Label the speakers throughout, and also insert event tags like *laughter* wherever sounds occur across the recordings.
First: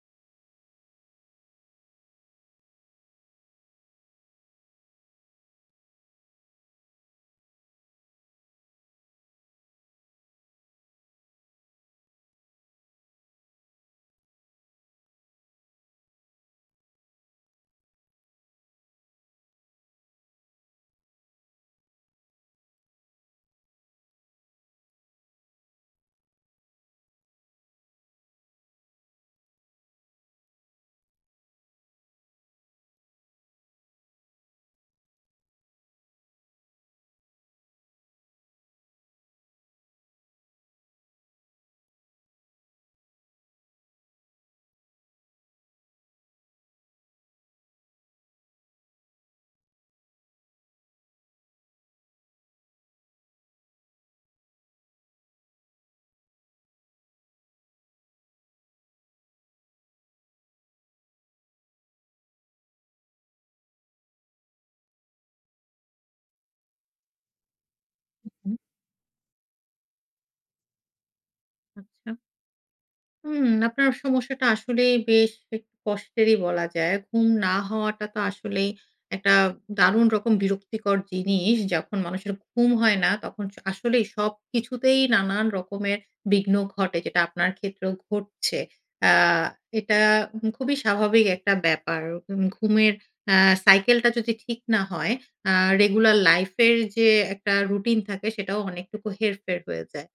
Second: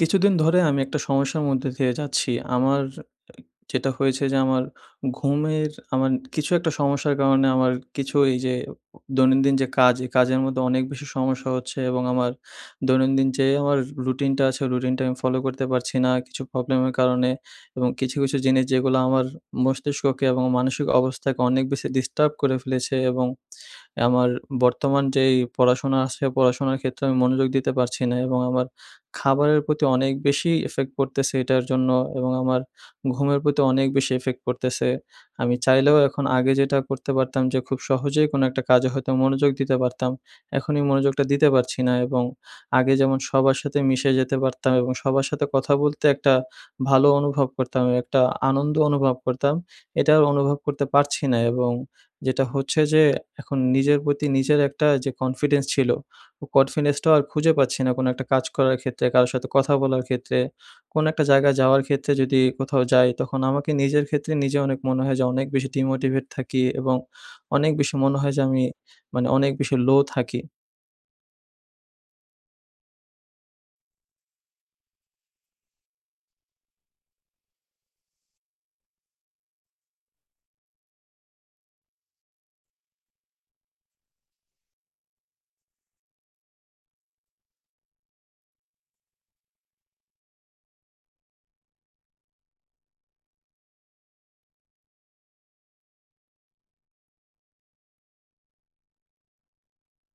Speaker 1: কিছুদিন ধরে আমি একটা সমস্যার মধ্যে দিয়ে যাচ্ছি। আমার এ যেটা হয়েছে যে আমার ঘুমের আমার কিছু একটা সমস্যার কারণে আমার কিছু ঐযে দৈনন্দিন যে কাজ, এই কাজের মধ্যে অনেক বেশি সমস্যা হচ্ছে এবং আমার দৈনন্দিন যে আমার রুটিনটা আছে ওই রুটিনটা আমি ফলো করতে পারছি না কিছু প্রবলেমের কারণে এবং কিছু, কিছু জিনিস যেগুলা আমার মস্তিষ্ককে এবং মানসিক অবস্থাকে অনেক বেশি ডিস্টার্ব করে ফেলেছে। এবং আমার বর্তমান যেই পড়াশোনা আছে, পড়াশোনার ক্ষেত্রে আমি মনোযোগ দিতে পারছি না। এবং আমার খাবারের প্রতি অনেক বেশি effect পড়তেছে এটার জন্য এবং আমার ঘুমের প্রতি অনেক বেশি effect পড়তেছে। আমি চাইলেও এখন আগে যেটা করতে পারতাম যে খুব সহজেই কোনো একটা কাজে হয়তো মনোযোগ দিতে পারতাম। এখন এই মনোযোগটা দিতে পারছি না এবং আগে যেমন সবার সাথে মিশে যেতে পারতাম এবং সবার সাথে কথা বলতে একটা ভালো অনুভব করতাম, একটা আনন্দ অনুভব করতাম। এটাও অনুভব করতে পারছি না এবং যেটা হচ্ছে যে এখন নিজের প্রতি নিজের একটা যে confidence ছিল, ও confidence টাও আর খুঁজে পাচ্ছি না। কোনো একটা কাজ করার ক্ষেত্রে, কারো সাথে কথা বলার ক্ষেত্রে, কোনো একটা জায়গায় যাওয়ার ক্ষেত্রে। যদি কোথাও যাই তখন আমাকে নিজের ক্ষেত্রে নিজে অনেক মনে হয় যে অনেক বেশি demotivate থাকি এবং অনেক বেশি মনে
Speaker 2: হু,
Speaker 1: হয় যে
Speaker 2: হু।
Speaker 1: আমি মানে অনেক বেশি লো থাকি।
Speaker 2: আচ্ছা। হুম, আপনার সমস্যাটা আসলেই বেশ একটু কষ্টেরই বলা যায়। ঘুম না হওয়াটা তো আসলেই একটা দারুণ রকম বিরক্তিকর জিনিস। যখন মানুষের ঘুম হয় না তখন স আসলেই সবকিছুতেই নানান রকমের বিঘ্ন ঘটে। যেটা আপনার ক্ষেত্রেও ঘটছে। অ্যা এটা হু খুবই স্বাভাবিক একটা ব্যাপার। উম ঘুমের অ্যা সাইকেলটা যদি ঠিক না হয় অ্যা রেগুলার লাইফের যে একটা রুটিন থাকে, সেটাও অনেকটুকু হেরফের হয়ে যায়।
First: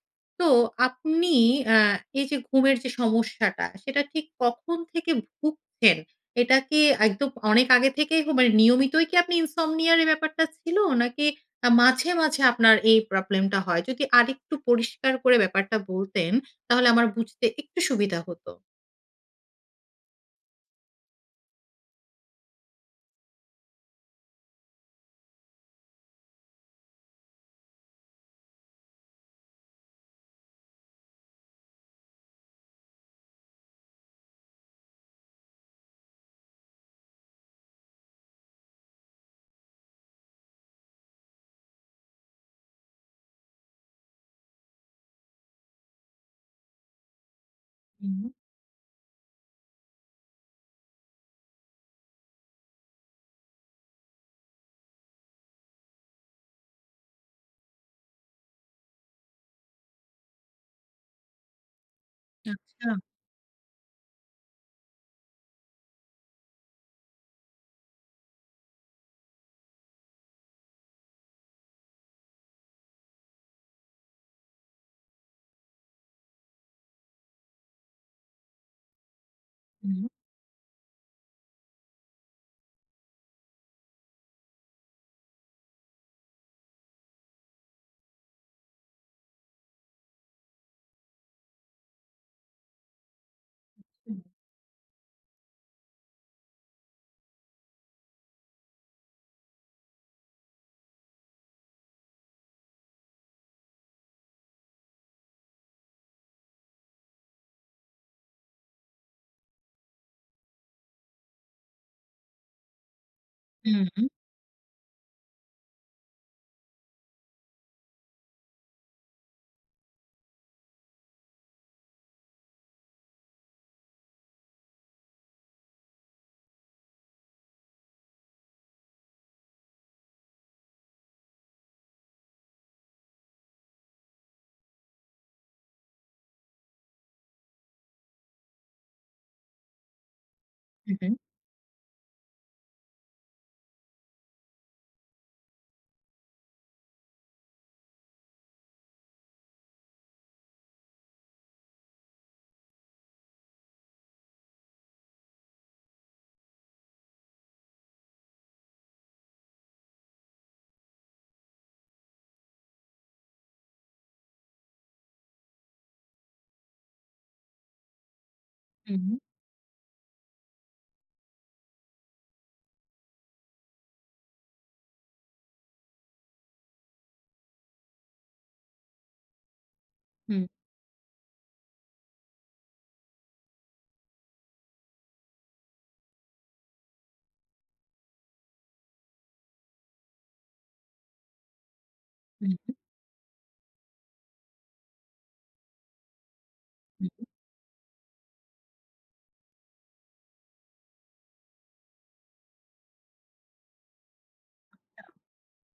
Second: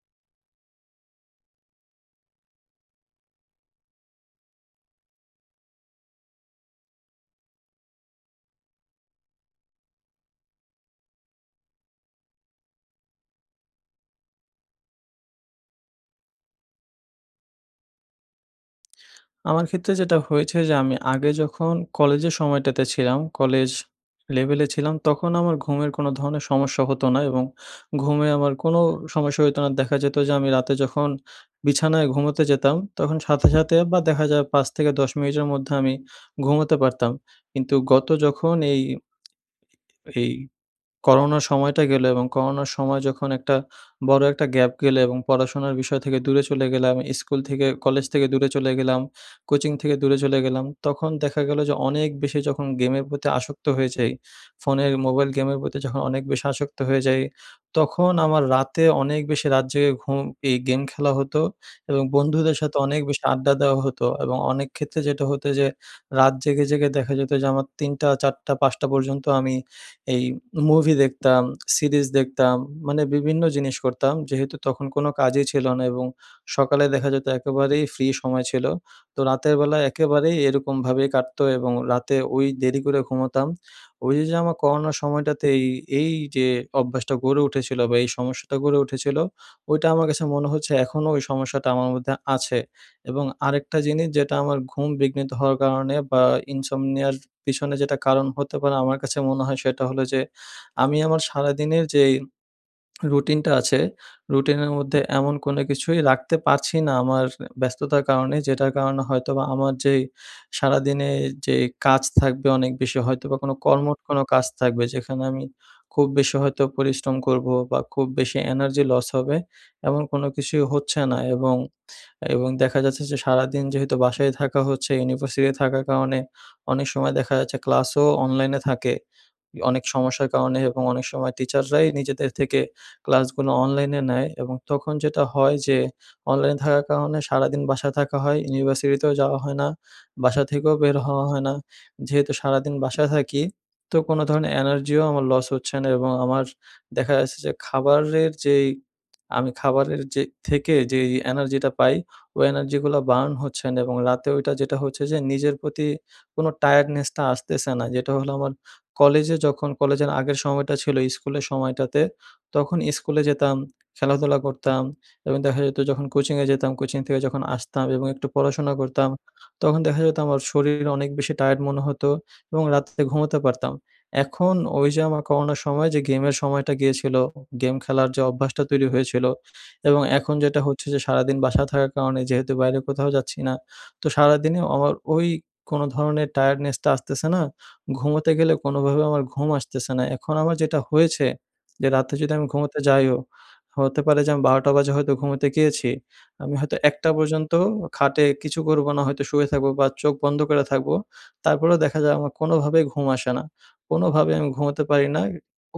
Speaker 2: তো আপনি অ্যা এইযে ঘুমের যে সমস্যাটা সেটা ঠিক কখন থেকে ভুগছেন? এটা কি একদম অনেক আগে থেকেই হ মানে নিয়মিতই কি আপনি ইনসমনিয়া র, এই ব্যাপারটা ছিল? নাকি অ্যা মাঝে, মাঝে আপনার এই প্রবলেমটা হয়? যদি আরেকটু পরিষ্কার করে ব্যাপারটা বলতেন, তাহলে আমার বুঝতে একটু সুবিধা হতো।
Speaker 1: আমার ক্ষেত্রে যেটা হয়েছে যে আমি আগে যখন কলেজের সময়টাতে ছিলাম, কলেজ লেভেলে ছিলাম, তখন আমার ঘুমের কোনো ধরনের সমস্যা হতো না এবং ঘুমে আমার কোনো সমস্যা হইতো না। দেখা যেতো যে, আমি রাতে যখন বিছানায় ঘুমোতে যেতাম, তখন সাথে, সাথে বা দেখা যায় ৫ থেকে ১০ মিনিটের মধ্যে আমি ঘুমোতে পারতাম। কিন্তু গত যখন এই এই করোনার সময়টা গেলো এবং করোনার সময় যখন একটা বড়ো একটা গ্যাপ গেলো এবং পড়াশোনার বিষয় থেকে দূরে চলে গেলাম। ইস্কুল থেকে কলেজ থেকে
Speaker 2: হুম।
Speaker 1: দূরে চলে গেলাম, কোচিং থেকে দূরে চলে গেলাম। তখন দেখা গেলো যে অনেক বেশি যখন গেমের প্রতি আসক্ত হয়ে যাই। ফোনের মোবাইল গেমের প্রতি যখন অনেক বেশি আসক্ত হয়ে যাই, তখন আমার রাতে অনেক বেশি রাত জেগে ঘুম এই গেম খেলা হতো এবং বন্ধুদের সাথে
Speaker 2: আচ্ছা।
Speaker 1: অনেক বেশি আড্ডা দেওয়া হতো। এবং অনেক ক্ষেত্রে যেটা হতো যে রাত জেগে, জেগে দেখা যেতো যে আমার ৩ঃ০০ ৪ঃ০০ ৫ঃ০০ পর্যন্ত আমি এই মুভি দেখতাম, সিরিজ দেখতাম। মানে বিভিন্ন জিনিস করতাম। যেহেতু তখন কোনো কাজই ছিল না এবং সকালে দেখা যেতো একেবারেই ফ্রি সময় ছিলো। তো রাতের বেলা
Speaker 2: হুম।
Speaker 1: একেবারেই এরকমভাবেই কাটতো এবং রাতে ওই দেরি করে ঘুমোতাম। ওইযে, যে আমার করোনার সময়টাতে এই, এইযে অভ্যাসটা গড়ে উঠেছিলো বা এই সমস্যাটা গড়ে উঠেছিলো। ওইটা আমার কাছে মনে হচ্ছে এখনও ওই সমস্যাটা আমার মধ্যে আছে। এবং আরেকটা জিনিস
Speaker 2: আচ্ছা।
Speaker 1: যেটা আমার ঘুম বিঘ্নিত হওয়ার কারণে বা ইনসমনিয়া র পিছনে যেটা কারণ হতে পারে আমার কাছে মনে হয়, সেটা হলো যে আমি আমার সারাদিনের যেই রুটিনটা আছে। রুটিনের মধ্যে এমন কোনো কিছুই রাখতে পারছি না আমার ব্যস্ততার কারণে। যেটার কারণে হয়তোবা আমার যে, সারাদিনে এ যেই কাজ থাকবে অনেক বেশি হয়তোবা কোনো
Speaker 2: হুম,
Speaker 1: কর্মঠ
Speaker 2: হুম।
Speaker 1: কোনো কাজ থাকবে। যেখানে আমি খুব বেশি হয়তো পরিশ্রম করবো বা খুব বেশি এনার্জি লস হবে। এমন কোনো কিছুই হচ্ছে না এবং, এবং দেখা যাচ্ছে যে সারাদিন যেহেতু বাসায় থাকা হচ্ছে, ইউনিভার্সিটিতে থাকার কারণে, অনেক সময় দেখা যাচ্ছে ক্লাসও অনলাইনে থাকে। অনেক সমস্যার কারণে এবং অনেক সময় টিচাররাই নিজেদের থেকে ক্লাসগুলো অনলাইনে নেয়। এবং তখন যেটা হয় যে অনলাইনে থাকার কারণে সারাদিন বাসায় থাকা হয়, ইউনিভার্সিটিতেও যাওয়া হয় না। বাসা থেকেও বের
Speaker 2: হুম, হুম।
Speaker 1: হওয়া হয় না। যেহেতু সারাদিন বাসায় থাকি তো কোনো ধরণের এনার্জিও আমার লস হচ্ছে না এবং আমার দেখা যাচ্ছে যে খাবারের যেই আমি খাবারের যে, থেকে, যেই এনার্জিটা পাই, ওই এনার্জিগুলো বার্ন হচ্ছেনা এবং রাতে ওইটা যেটা হচ্ছে যে নিজের প্রতি কোনো টায়ার্ডনেস টা আসতেছে না। যেটা হলো আমার কলেজে যখন কলেজের আগের সময়টা ছিলো স্কুলের সময়টাতে। তখন স্কুলে যেতাম, খেলাধুলা করতাম এবং দেখা যেতো যখন কোচিংয়ে যেতাম কোচিং থেকে যখন আসতাম এবং একটু পড়াশোনা করতাম।
Speaker 2: হুম।
Speaker 1: তখন দেখা যেতো আমার শরীর অনেক বেশি টায়ার্ড মনে হতো এবং রাত্রে ঘুমোতে পারতাম। এখন ওইযে আমার করোনার সময় যে গেমের সময়টা গিয়েছিলো, উ গেম খেলার যে অভ্যাসটা তৈরি হয়েছিলো এবং এখন
Speaker 2: হুম।
Speaker 1: যেটা হচ্ছে যে, সারাদিন বাসায় থাকার কারণে যেহেতু বাইরে কোথাও যাচ্ছি না। তো সারাদিনে আমার ওই কোনো ধরনের টায়ার্ডনেস টা আসতেছে না। ঘুমোতে গেলে কোনোভাবে আমার ঘুম আসতেছে না। এখন আমার যেটা হয়েছে যে, রাতে যদি আমি
Speaker 2: হুম, হুম।
Speaker 1: ঘুমোতে যাইও, হতে পারে যে আমি ১২ঃ০০ টা বাজে হয়তো ঘুমোতে গিয়েছি। আমি হয়তো
Speaker 2: হুম,
Speaker 1: ১ঃ০০
Speaker 2: হুম।
Speaker 1: পর্যন্ত অ খাটে কিছু করবো না হয়তো শুয়ে থাকবো বা চোখ বন্ধ করে থাকবো। তারপরেও দেখা যায় আমার কোনোভাবেই ঘুম আসে না। কোনোভাবে আমি ঘুমোতে পারি না।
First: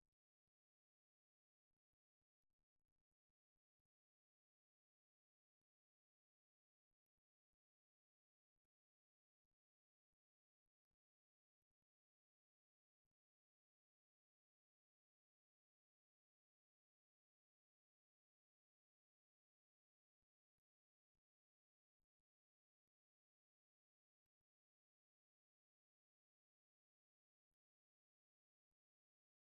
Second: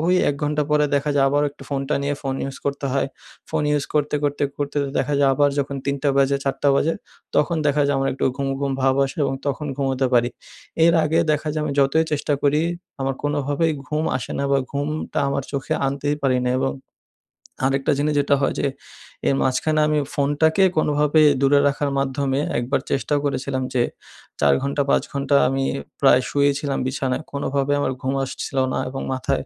Speaker 1: ওই ১ ঘণ্টা পরে দেখা যায় আবারও একটু ফোনটা নিয়ে ফোন ইউজ করতে হয়। ফোন ইউজ করতে, করতে, করতে দেখা যায় আবার যখন ৩ঃ০০ বাজে, ৪ঃ০০ বাজে তখন দেখা যায় আমার একটু ঘুম, ঘুম ভাব আসে এবং তখন ঘুমোতে পারি। এর আগে দেখা যায় আমি যতই চেষ্টা করি আমার কোনোভাবেই ঘুম আসে না বা ঘুমটা আমার চোখে আনতেই পারি না। এবং আরেকটা জিনিস যেটা হয় যে, এর মাঝখানে আমি ফোনটাকে কোনোভাবে দূরে রাখার মাধ্যমে একবার চেষ্টাও করেছিলাম যে, ৪ ঘন্টা, ৫ ঘন্টা আমি প্রায় শুয়েইছিলাম বিছানায়। কোনোভাবে আমার ঘুম আসছিলো না। এবং মাথায়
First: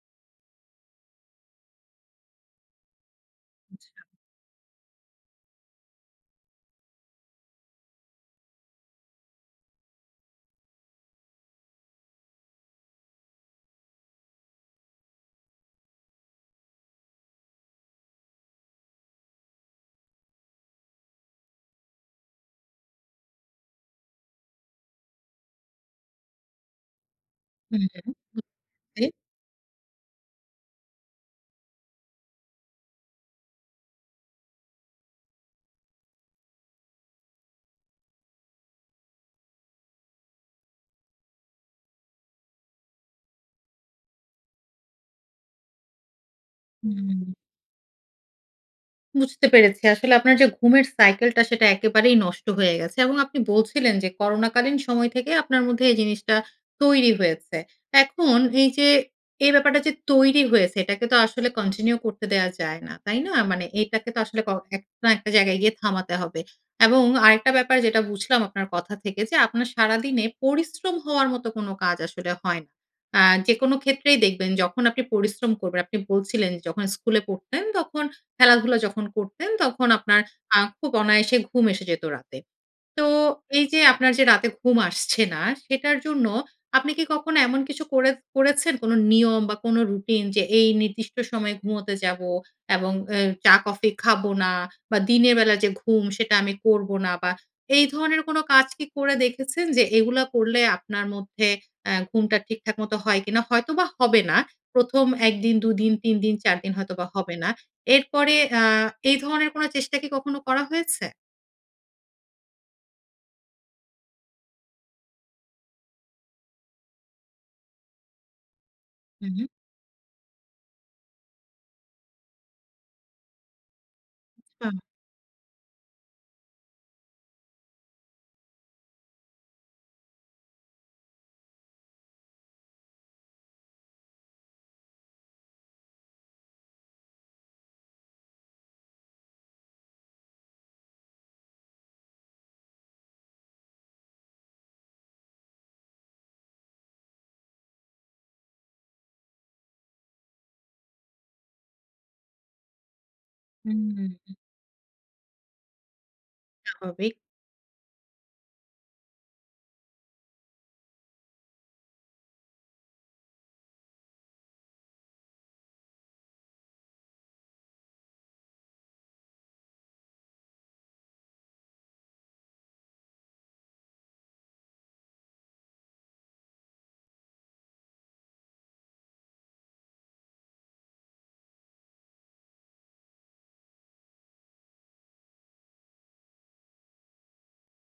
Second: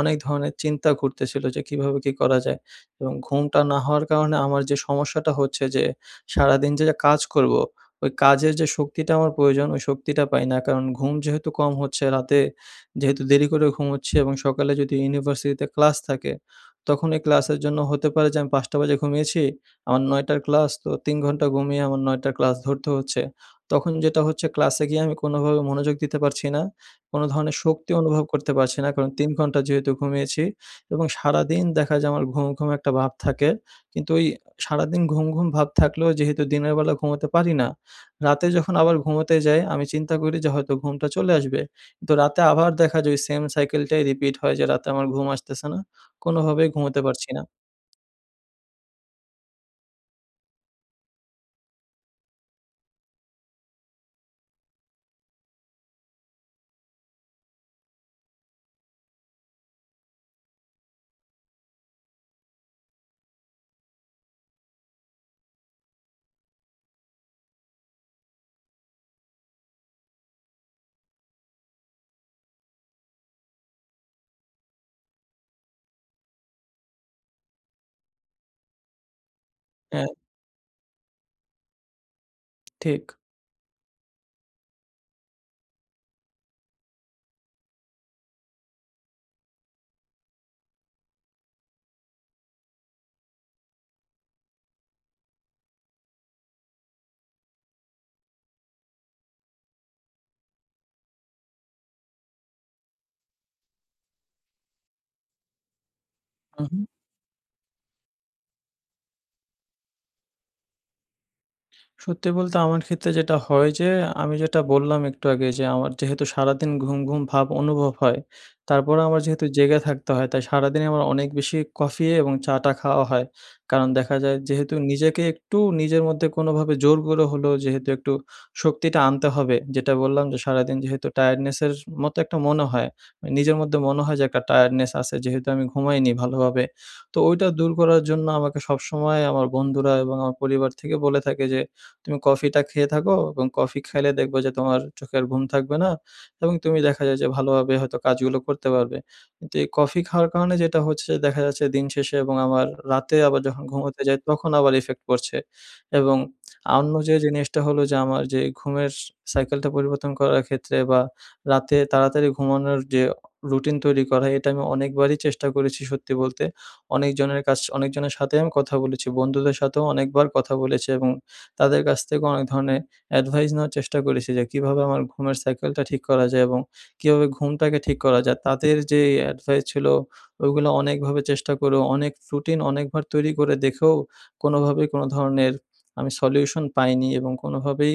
Speaker 1: অনেক ধরনের চিন্তা ঘুরতেছিলো। যে কীভাবে কি করা যায়? এবং ঘুমটা না
Speaker 2: আচ্ছা।
Speaker 1: হওয়ার কারণে আমার যে সমস্যাটা হচ্ছে যে, সারাদিন যে কাজ করবো, ওই কাজের যে শক্তিটা আমার প্রয়োজন ওই শক্তিটা পাই না। কারণ ঘুম যেহেতু কম হচ্ছে, রাতে যেহেতু দেরি করে ঘুমোচ্ছি এবং সকালে যদি ইউনিভার্সিটিতে ক্লাস থাকে, তখনই ক্লাসের জন্য হতে পারে যে আমি ৫ঃ০০ বাজে ঘুমিয়েছি, আমার ৯ঃ০০ র ক্লাস। তো ৩ ঘণ্টা ঘুমিয়ে আমার ৯ঃ০০ র ক্লাস ধরতে হচ্ছে। তখন যেটা হচ্ছে ক্লাসে গিয়ে আমি কোনোভাবে মনোযোগ দিতে পারছি না। কোনো ধরনের
Speaker 2: হুম।
Speaker 1: শক্তি অনুভব করতে পারছি না। কারণ
Speaker 2: *unintelligible*
Speaker 1: ৩ ঘণ্টা যেহেতু ঘুমিয়েছি এবং সারাদিন দেখা যায় আমার ঘুম, ঘুম একটা ভাব থাকে। কিন্তু ঐ সারাদিন ঘুম, ঘুম ভাব থাকলেও যেহেতু দিনের বেলা ঘুমোতে পারি না। রাতে যখন আবার ঘুমোতে যাই, আমি চিন্তা করি যে হয়তো ঘুমটা চলে আসবে। তো রাতে আবার দেখা যায় ওই সেইম সাইকেলটাই রিপিট হয় যে রাতে আমার ঘুম আসতেছে না। কোনোভাবেই ঘুমোতে
Speaker 2: হুম।
Speaker 1: পারছি না।
Speaker 2: বুঝতে পেরেছি। আসলে আপনার যে ঘুমের সাইকেলটা, সেটা একেবারেই নষ্ট হয়ে গেছে। এবং আপনি বলছিলেন যে করোনাকালীন সময় থেকে আপনার মধ্যে এই জিনিসটা তৈরি হয়েছে। এখন এইযে এই ব্যাপারটা যে তৈরি হয়েছে, এটাকে তো আসলে continue করতে দেয়া যায় না। তাই না? মানে এটাকে তো আসলে ক এক না একটা জায়গায় গিয়ে থামাতে হবে। এবং আরেকটা ব্যাপার যেটা বুঝলাম আপনার কথা থেকে যে, আপনার সারাদিনে পরিশ্রম হওয়ার মতো কোনো কাজ আসলে হয় না। অ্যা যেকোন ক্ষেত্রেই দেখবেন যখন আপনি পরিশ্রম করবেন, আপনি বলছিলেন, "যখন স্কুলে পড়তেন, তখন খেলাধুলা যখন করতেন, তখন
Speaker 1: হ্যাঁ।
Speaker 2: আপনার আ খুব অনায়াসে ঘুম এসে যেত রাতে।" তো
Speaker 1: ঠিক।
Speaker 2: এইযে আপনার যে রাতে ঘুম আসছে না, সেটার জন্য আপনি কি কখনো এমন কিছু করে করেছেন? কোন নিয়ম বা, কোন রুটিন? যে এই নির্দিষ্ট সময়ে ঘুমোতে যাব এবং অ্যা চা কফি খাবো না বা, দিনের বেলা যে ঘুম, সেটা আমি করবো না বা, এই ধরনের কোন কাজ কি করে দেখেছেন? যে এগুলা করলে আপনার মধ্যে অ্যা ঘুমটা ঠিকঠাক মতো হয় কি না? হয়তোবা হবে না। ১ম ১ দিন, ২ দিন, ৩ দিন, ৪
Speaker 1: হু,
Speaker 2: দিন
Speaker 1: হুম।
Speaker 2: হয়তোবা হবে না। এরপরে অ্যা এই ধরনের কোনো চেষ্টা কি কখনো করা হয়েছে?
Speaker 1: সত্যি বলতে আমার ক্ষেত্রে যেটা হয় যে, আমি যেটা বললাম একটু আগে যে, আমার যেহেতু সারাদিন ঘুম, ঘুম ভাব অনুভব হয়। তারপরেও আমার
Speaker 2: হু, হু।
Speaker 1: যেহেতু জেগে থাকতে হয়। তাই সারাদিনই আমার অনেক বেশি কফি এবং চা টা খাওয়া হয়। কারণ দেখা যায় যেহেতু
Speaker 2: আচ্ছা।
Speaker 1: নিজেকে একটু নিজের মধ্যে কোনোভাবে জোর করে হলেও, যেহেতু একটু শক্তিটা আনতে হবে। যেটা বললাম যে সারাদিন যেহেতু টায়ার্ডনেসের এস মতো একটা মনে হয়। নিজের মধ্যে মনে হয় যে একটা টায়ার্ডনেস আছে যেহেতু আমি ঘুমাইনি ভালোভাবে। তো ওইটা দূর করার জন্য আমাকে সবসময় আমার বন্ধুরা এবং আমার পরিবার থেকে বলে থাকে যে, "তুমি কফিটা খেয়ে থাকো এবং কফি খাইলে দেখবা যে তোমার চোখের ঘুম থাকবে না এবং তুমি দেখা যায় যে ভালোভাবে হয়তো কাজগুলো করতে পারবে।" কিন্তু এই কফি খাওয়ার কারণে যেটা হচ্ছে দেখা যাচ্ছে দিন শেষে এবং আমার রাতে আবার যখন ঘুমোতে যাই
Speaker 2: হুম।
Speaker 1: তখন আবার effect পড়ছে এবং অন্য
Speaker 2: হবে।
Speaker 1: যে জিনিসটা হল যে, আমার যে ঘুমের সাইকেলটা পরিবর্তন করার ক্ষেত্রে বা, রাতে তাড়াতাড়ি ঘুমানোর যে আ রুটিন তৈরি করা, এটা আমি অনেকবারই চেষ্টা করেছি, সত্যি বলতে। অনেকজনের কাছ অনেকজনের সাথেই আমি কথা বলেছি। বন্ধুদের সাথেও অনেকবার কথা বলেছি এবং তাদের কাছ থেকেও অনেক ধরনের advice নেওয়ার চেষ্টা করেছি। যে কীভাবে আমার ঘুমের সাইকেলটা ঠিক করা যায়? এবং কীভাবে ঘুমটাকে ঠিক করা যায়। তাদের যে advice ছিল, ওইগুলো অনেকভাবে চেষ্টা করেও, অনেক রুটিন অনেকবার তৈরি করে দেখেও, কোনোভাবে কোনো ধরনের আমি সলিউশন পাইনি এবং কোনোভাবেই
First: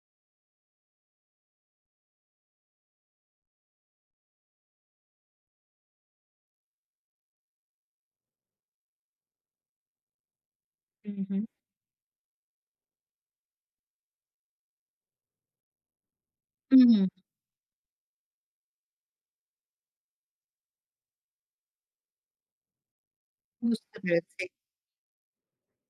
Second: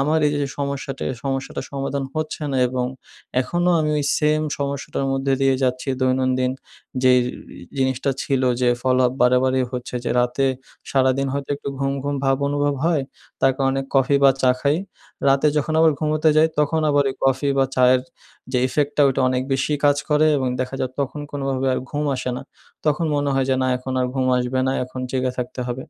Speaker 1: আমার এইযে সমস্যাটা, সমস্যাটার সমাধান হচ্ছে না এবং এখনও আমি ওই সেম সমস্যাটার মধ্যে দিয়ে যাচ্ছি। দৈনন্দিন যেই ই জিনিসটা ছিল যে, follow-up বারেবারেই হচ্ছে যে, রাতে
Speaker 2: হু,
Speaker 1: সারাদিন
Speaker 2: হু।
Speaker 1: হয়তো একটু ঘুম, ঘুম ভাব অনুভব হয়। তার কারনে কফি বা, চা খাই। রাতে যখন আবার ঘুমোতে যাই,
Speaker 2: হু,
Speaker 1: তখন
Speaker 2: হু।
Speaker 1: আবার ওই কফি বা, চায়ের যে effect টা, ওটা অনেক বেশি কাজ করে এবং দেখা যায় তখন কোনোভাবে আর ঘুম আসে না। তখন মনে হয় যে, না, এখন
Speaker 2: বুঝতে
Speaker 1: আর ঘুম
Speaker 2: পেরেছি।
Speaker 1: আসবে না, এখন জেগে থাকতে হবে।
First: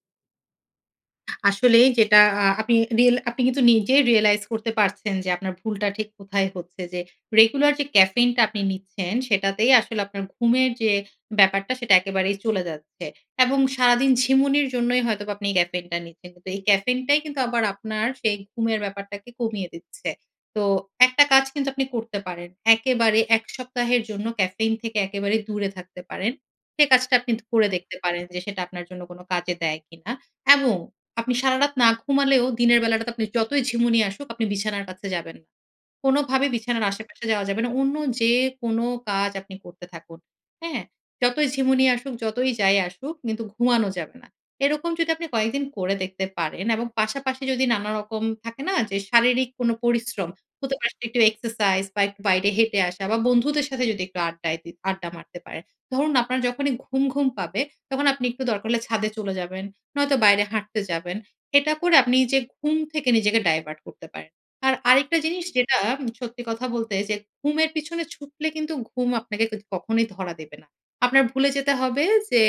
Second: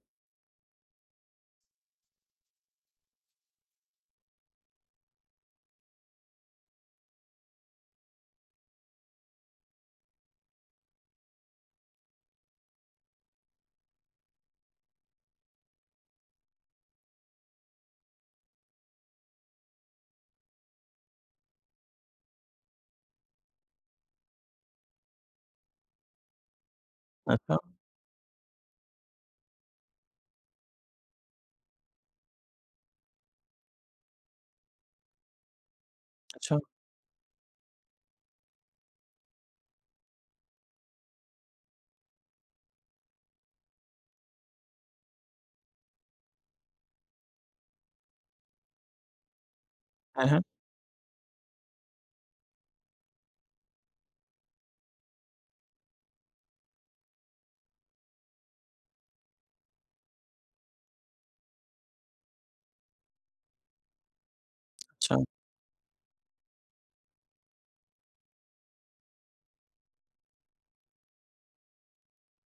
Speaker 2: আসলেই যেটা আ আপনি রিল আপনি কিন্তু নিজেই রিয়ালাইজ করতে পারছেন যে আপনার ভুলটা ঠিক কোথায় হচ্ছে যে regular যে caffeine টা আপনি নিচ্ছেন সেটাতেই আসলে আপনার ঘুমের যে ব্যাপারটা সেটা একেবারেই চলে যাচ্ছে এবং সারাদিন ঝিমুনির জন্যই হয়তোবা আপনি caffeine টা নিচ্ছেন। কিন্তু এই caffeine টাই কিন্তু আবার আপনার সেই ঘুমের ব্যাপারটাকে কমিয়ে দিচ্ছে। তো একটা কাজ কিন্তু আপনি করতে পারেন। একেবারে ১ সপ্তাহের জন্য caffeine থেকে একেবারে দূরে থাকতে পারেন। সে কাজটা আপনি
Speaker 1: আচ্ছা।
Speaker 2: ধরে দেখতে পারেন যে সেটা আপনার জন্য কোন কাজে দেয় কি না? এবং আপনি সারারাত না ঘুমালেও দিনের বেলাটাতে আপনি যতই ঝিমুনি নিয়ে আসুক আপনি বিছানার কাছে যাবেন না।
Speaker 1: *smacks lips*
Speaker 2: কোনভাবে
Speaker 1: আচ্ছা।
Speaker 2: বিছানার আশেপাশে যাওয়া যাবে না। অন্য যে কোন কাজ আপনি করতে থাকুন। হ্যাঁ? যতই ঝিমুনি আসুক, যতই যাই আসুক কিন্তু ঘুমানো যাবে না। এরকম যদি আপনি কয়েকদিন করে দেখতে পারেন এবং পাশাপাশি যদি নানা রকম থাকে না যে, শারীরিক কোনো
Speaker 1: হ্যাঁ
Speaker 2: পরিশ্রম।
Speaker 1: হ্যাঁ।
Speaker 2: হতে পারে একটু exercise বা একটু বাইরে হেঁটে আসা বা বন্ধুদের সাথে যদি একটু আড্ডায় দি আড্ডা মারতে পারেন। ধরুন আপনার যখনই ঘুম, ঘুম পাবে তখন আপনি একটু দরকার হলে ছাদে চলে যাবেন, নয়তো বাইরে হাঁটতে যাবেন। এটা করে আপনি যে ঘুম থেকে নিজেকে divert করতে পারেন। আর আরেকটা
Speaker 1: আচ্ছা।
Speaker 2: জিনিস যেটা সত্যি কথা বলতে যে ঘুমের পিছনে ছুটলে কিন্তু ঘুম আপনাকে কিন্তু কখনোই ধরা দেবে না। আপনার ভুলে যেতে হবে যে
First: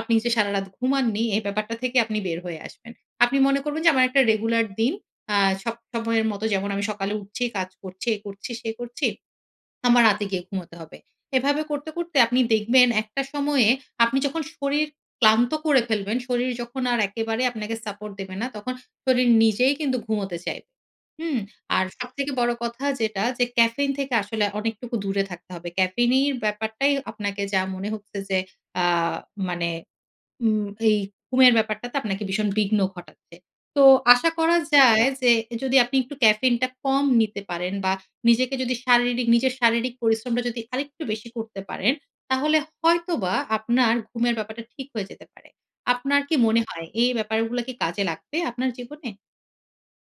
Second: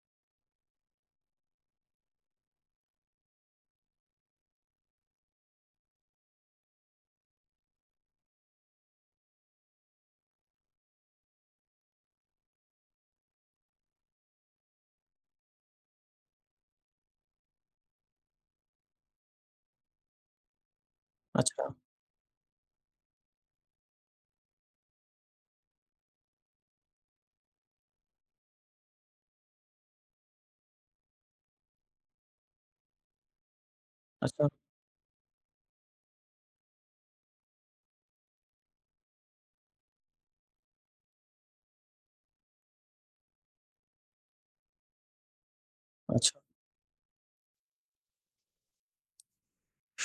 Speaker 2: আপনি যে সারারাত ঘুমাননি এই ব্যাপারটা থেকে আপনি বের হয়ে আসবেন। আপনি মনে করবেন যে, "আমার একটা regular দিন আ সব সময়ের মতো যেমন আমি সকালে উঠছি, কাজ করছি, এই করছি, সেই করছি। আমার রাতে গিয়ে ঘুমুতে হবে।" এভাবে করতে, করতে আপনি দেখবেন একটা সময়ে আপনি যখন শরীর ক্লান্ত করে ফেলবেন, শরীর যখন আর একেবারে আপনাকে support দেবে না তখন শরীর নিজেই কিন্তু ঘুমোতে চাইবে। হুম?
Speaker 1: আচ্ছা।
Speaker 2: আর সবথেকে বড় কথা যেটা যে, caffeine থেকে আসলে অনেকটুকু দূরে থাকতে হবে। Caffeine এর ব্যাপারটাই আপনাকে যা মনে হচ্ছে যে অ্যা মানে উম এই ঘুমের ব্যাপারটাতে আপনাকে ভীষণ বিঘ্ন ঘটাচ্ছে। তো আশা
Speaker 1: আচ্ছা।
Speaker 2: করা যায় যে যদি আপনি একটু caffeine টা কম নিতে পারেন বা নিজেকে যদি শারীরিক নিজের শারীরিক পরিশ্রমটা যদি আরেকটু বেশি করতে পারেন, তাহলে হয়তোবা আপনার ঘুমের ব্যাপারটা ঠিক হয়ে যেতে পারে। আপনার
Speaker 1: আচ্ছা।
Speaker 2: কি মনে হয় এই ব্যাপারগুলো কি কাজে লাগবে আপনার জীবনে?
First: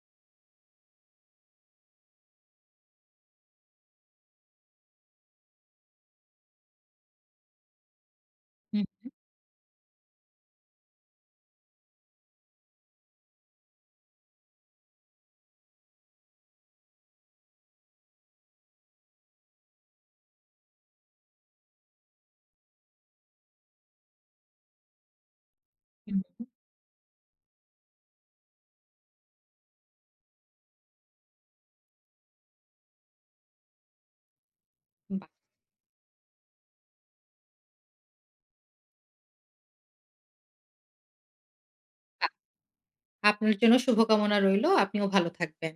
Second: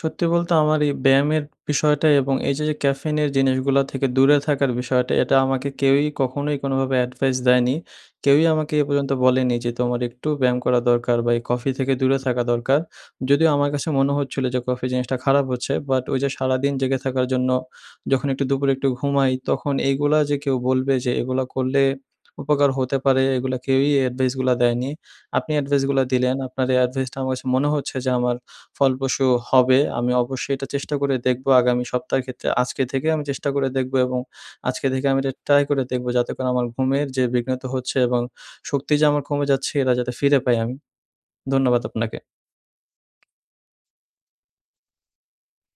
Speaker 1: সত্যি বলতে আমার এই ব্যায়ামের বিষয়টা এবং এই যে, যে caffeine এর জিনিসগুলো থেকে দূরে থাকার বিষয়টা এটা আমাকে কেউই কখনোই কোনোভাবে advice দেয়নি। কেউই আমাকে এ
Speaker 2: হুম, হুম।
Speaker 1: পর্যন্ত বলেনি যে, "তোমার একটু ব্যায়াম করা দরকার বা এই Coffee থেকে দূরে থাকা দরকার।" যদিও আমার কাছে মনে হচ্ছিলো যে coffee জিনিসটা খারাপ হচ্ছে but ওই যে সারাদিন জেগে থাকার জন্য যখন একটু দুপুরে একটু ঘুমাই তখন এইগুলা যে কেউ বলবে যে এগুলো করলে উপকার হতে পারে, এগুলো কেউই advice গুলো দেয়নি। আপনি advice গুলো
Speaker 2: হুম,
Speaker 1: দিলেন
Speaker 2: হুম।
Speaker 1: আপনার এই advice টা আমার কাছে মনে হচ্ছে যে আমার ফলপ্রসূ হবে। আমি অবশ্যই এটা চেষ্টা করে দেখবো আগামী সপ্তাহের ক্ষেত্রে, আজকে থেকে আমি চেষ্টা করে দেখব এবং আজকে থেকে আমি
Speaker 2: বাহ!
Speaker 1: এটা try করে দেখবো যাতে করে আমার ঘুমের যে বিঘ্নিত হচ্ছে এবং শক্তি যে আমার কমে যাচ্ছে এরা যাতে ফিরে পাই আমি। ধন্যবাদ আপনাকে।
Speaker 2: বাহ! আপনার জন্য শুভকামনা রইলো। আপনিও ভালো থাকবেন।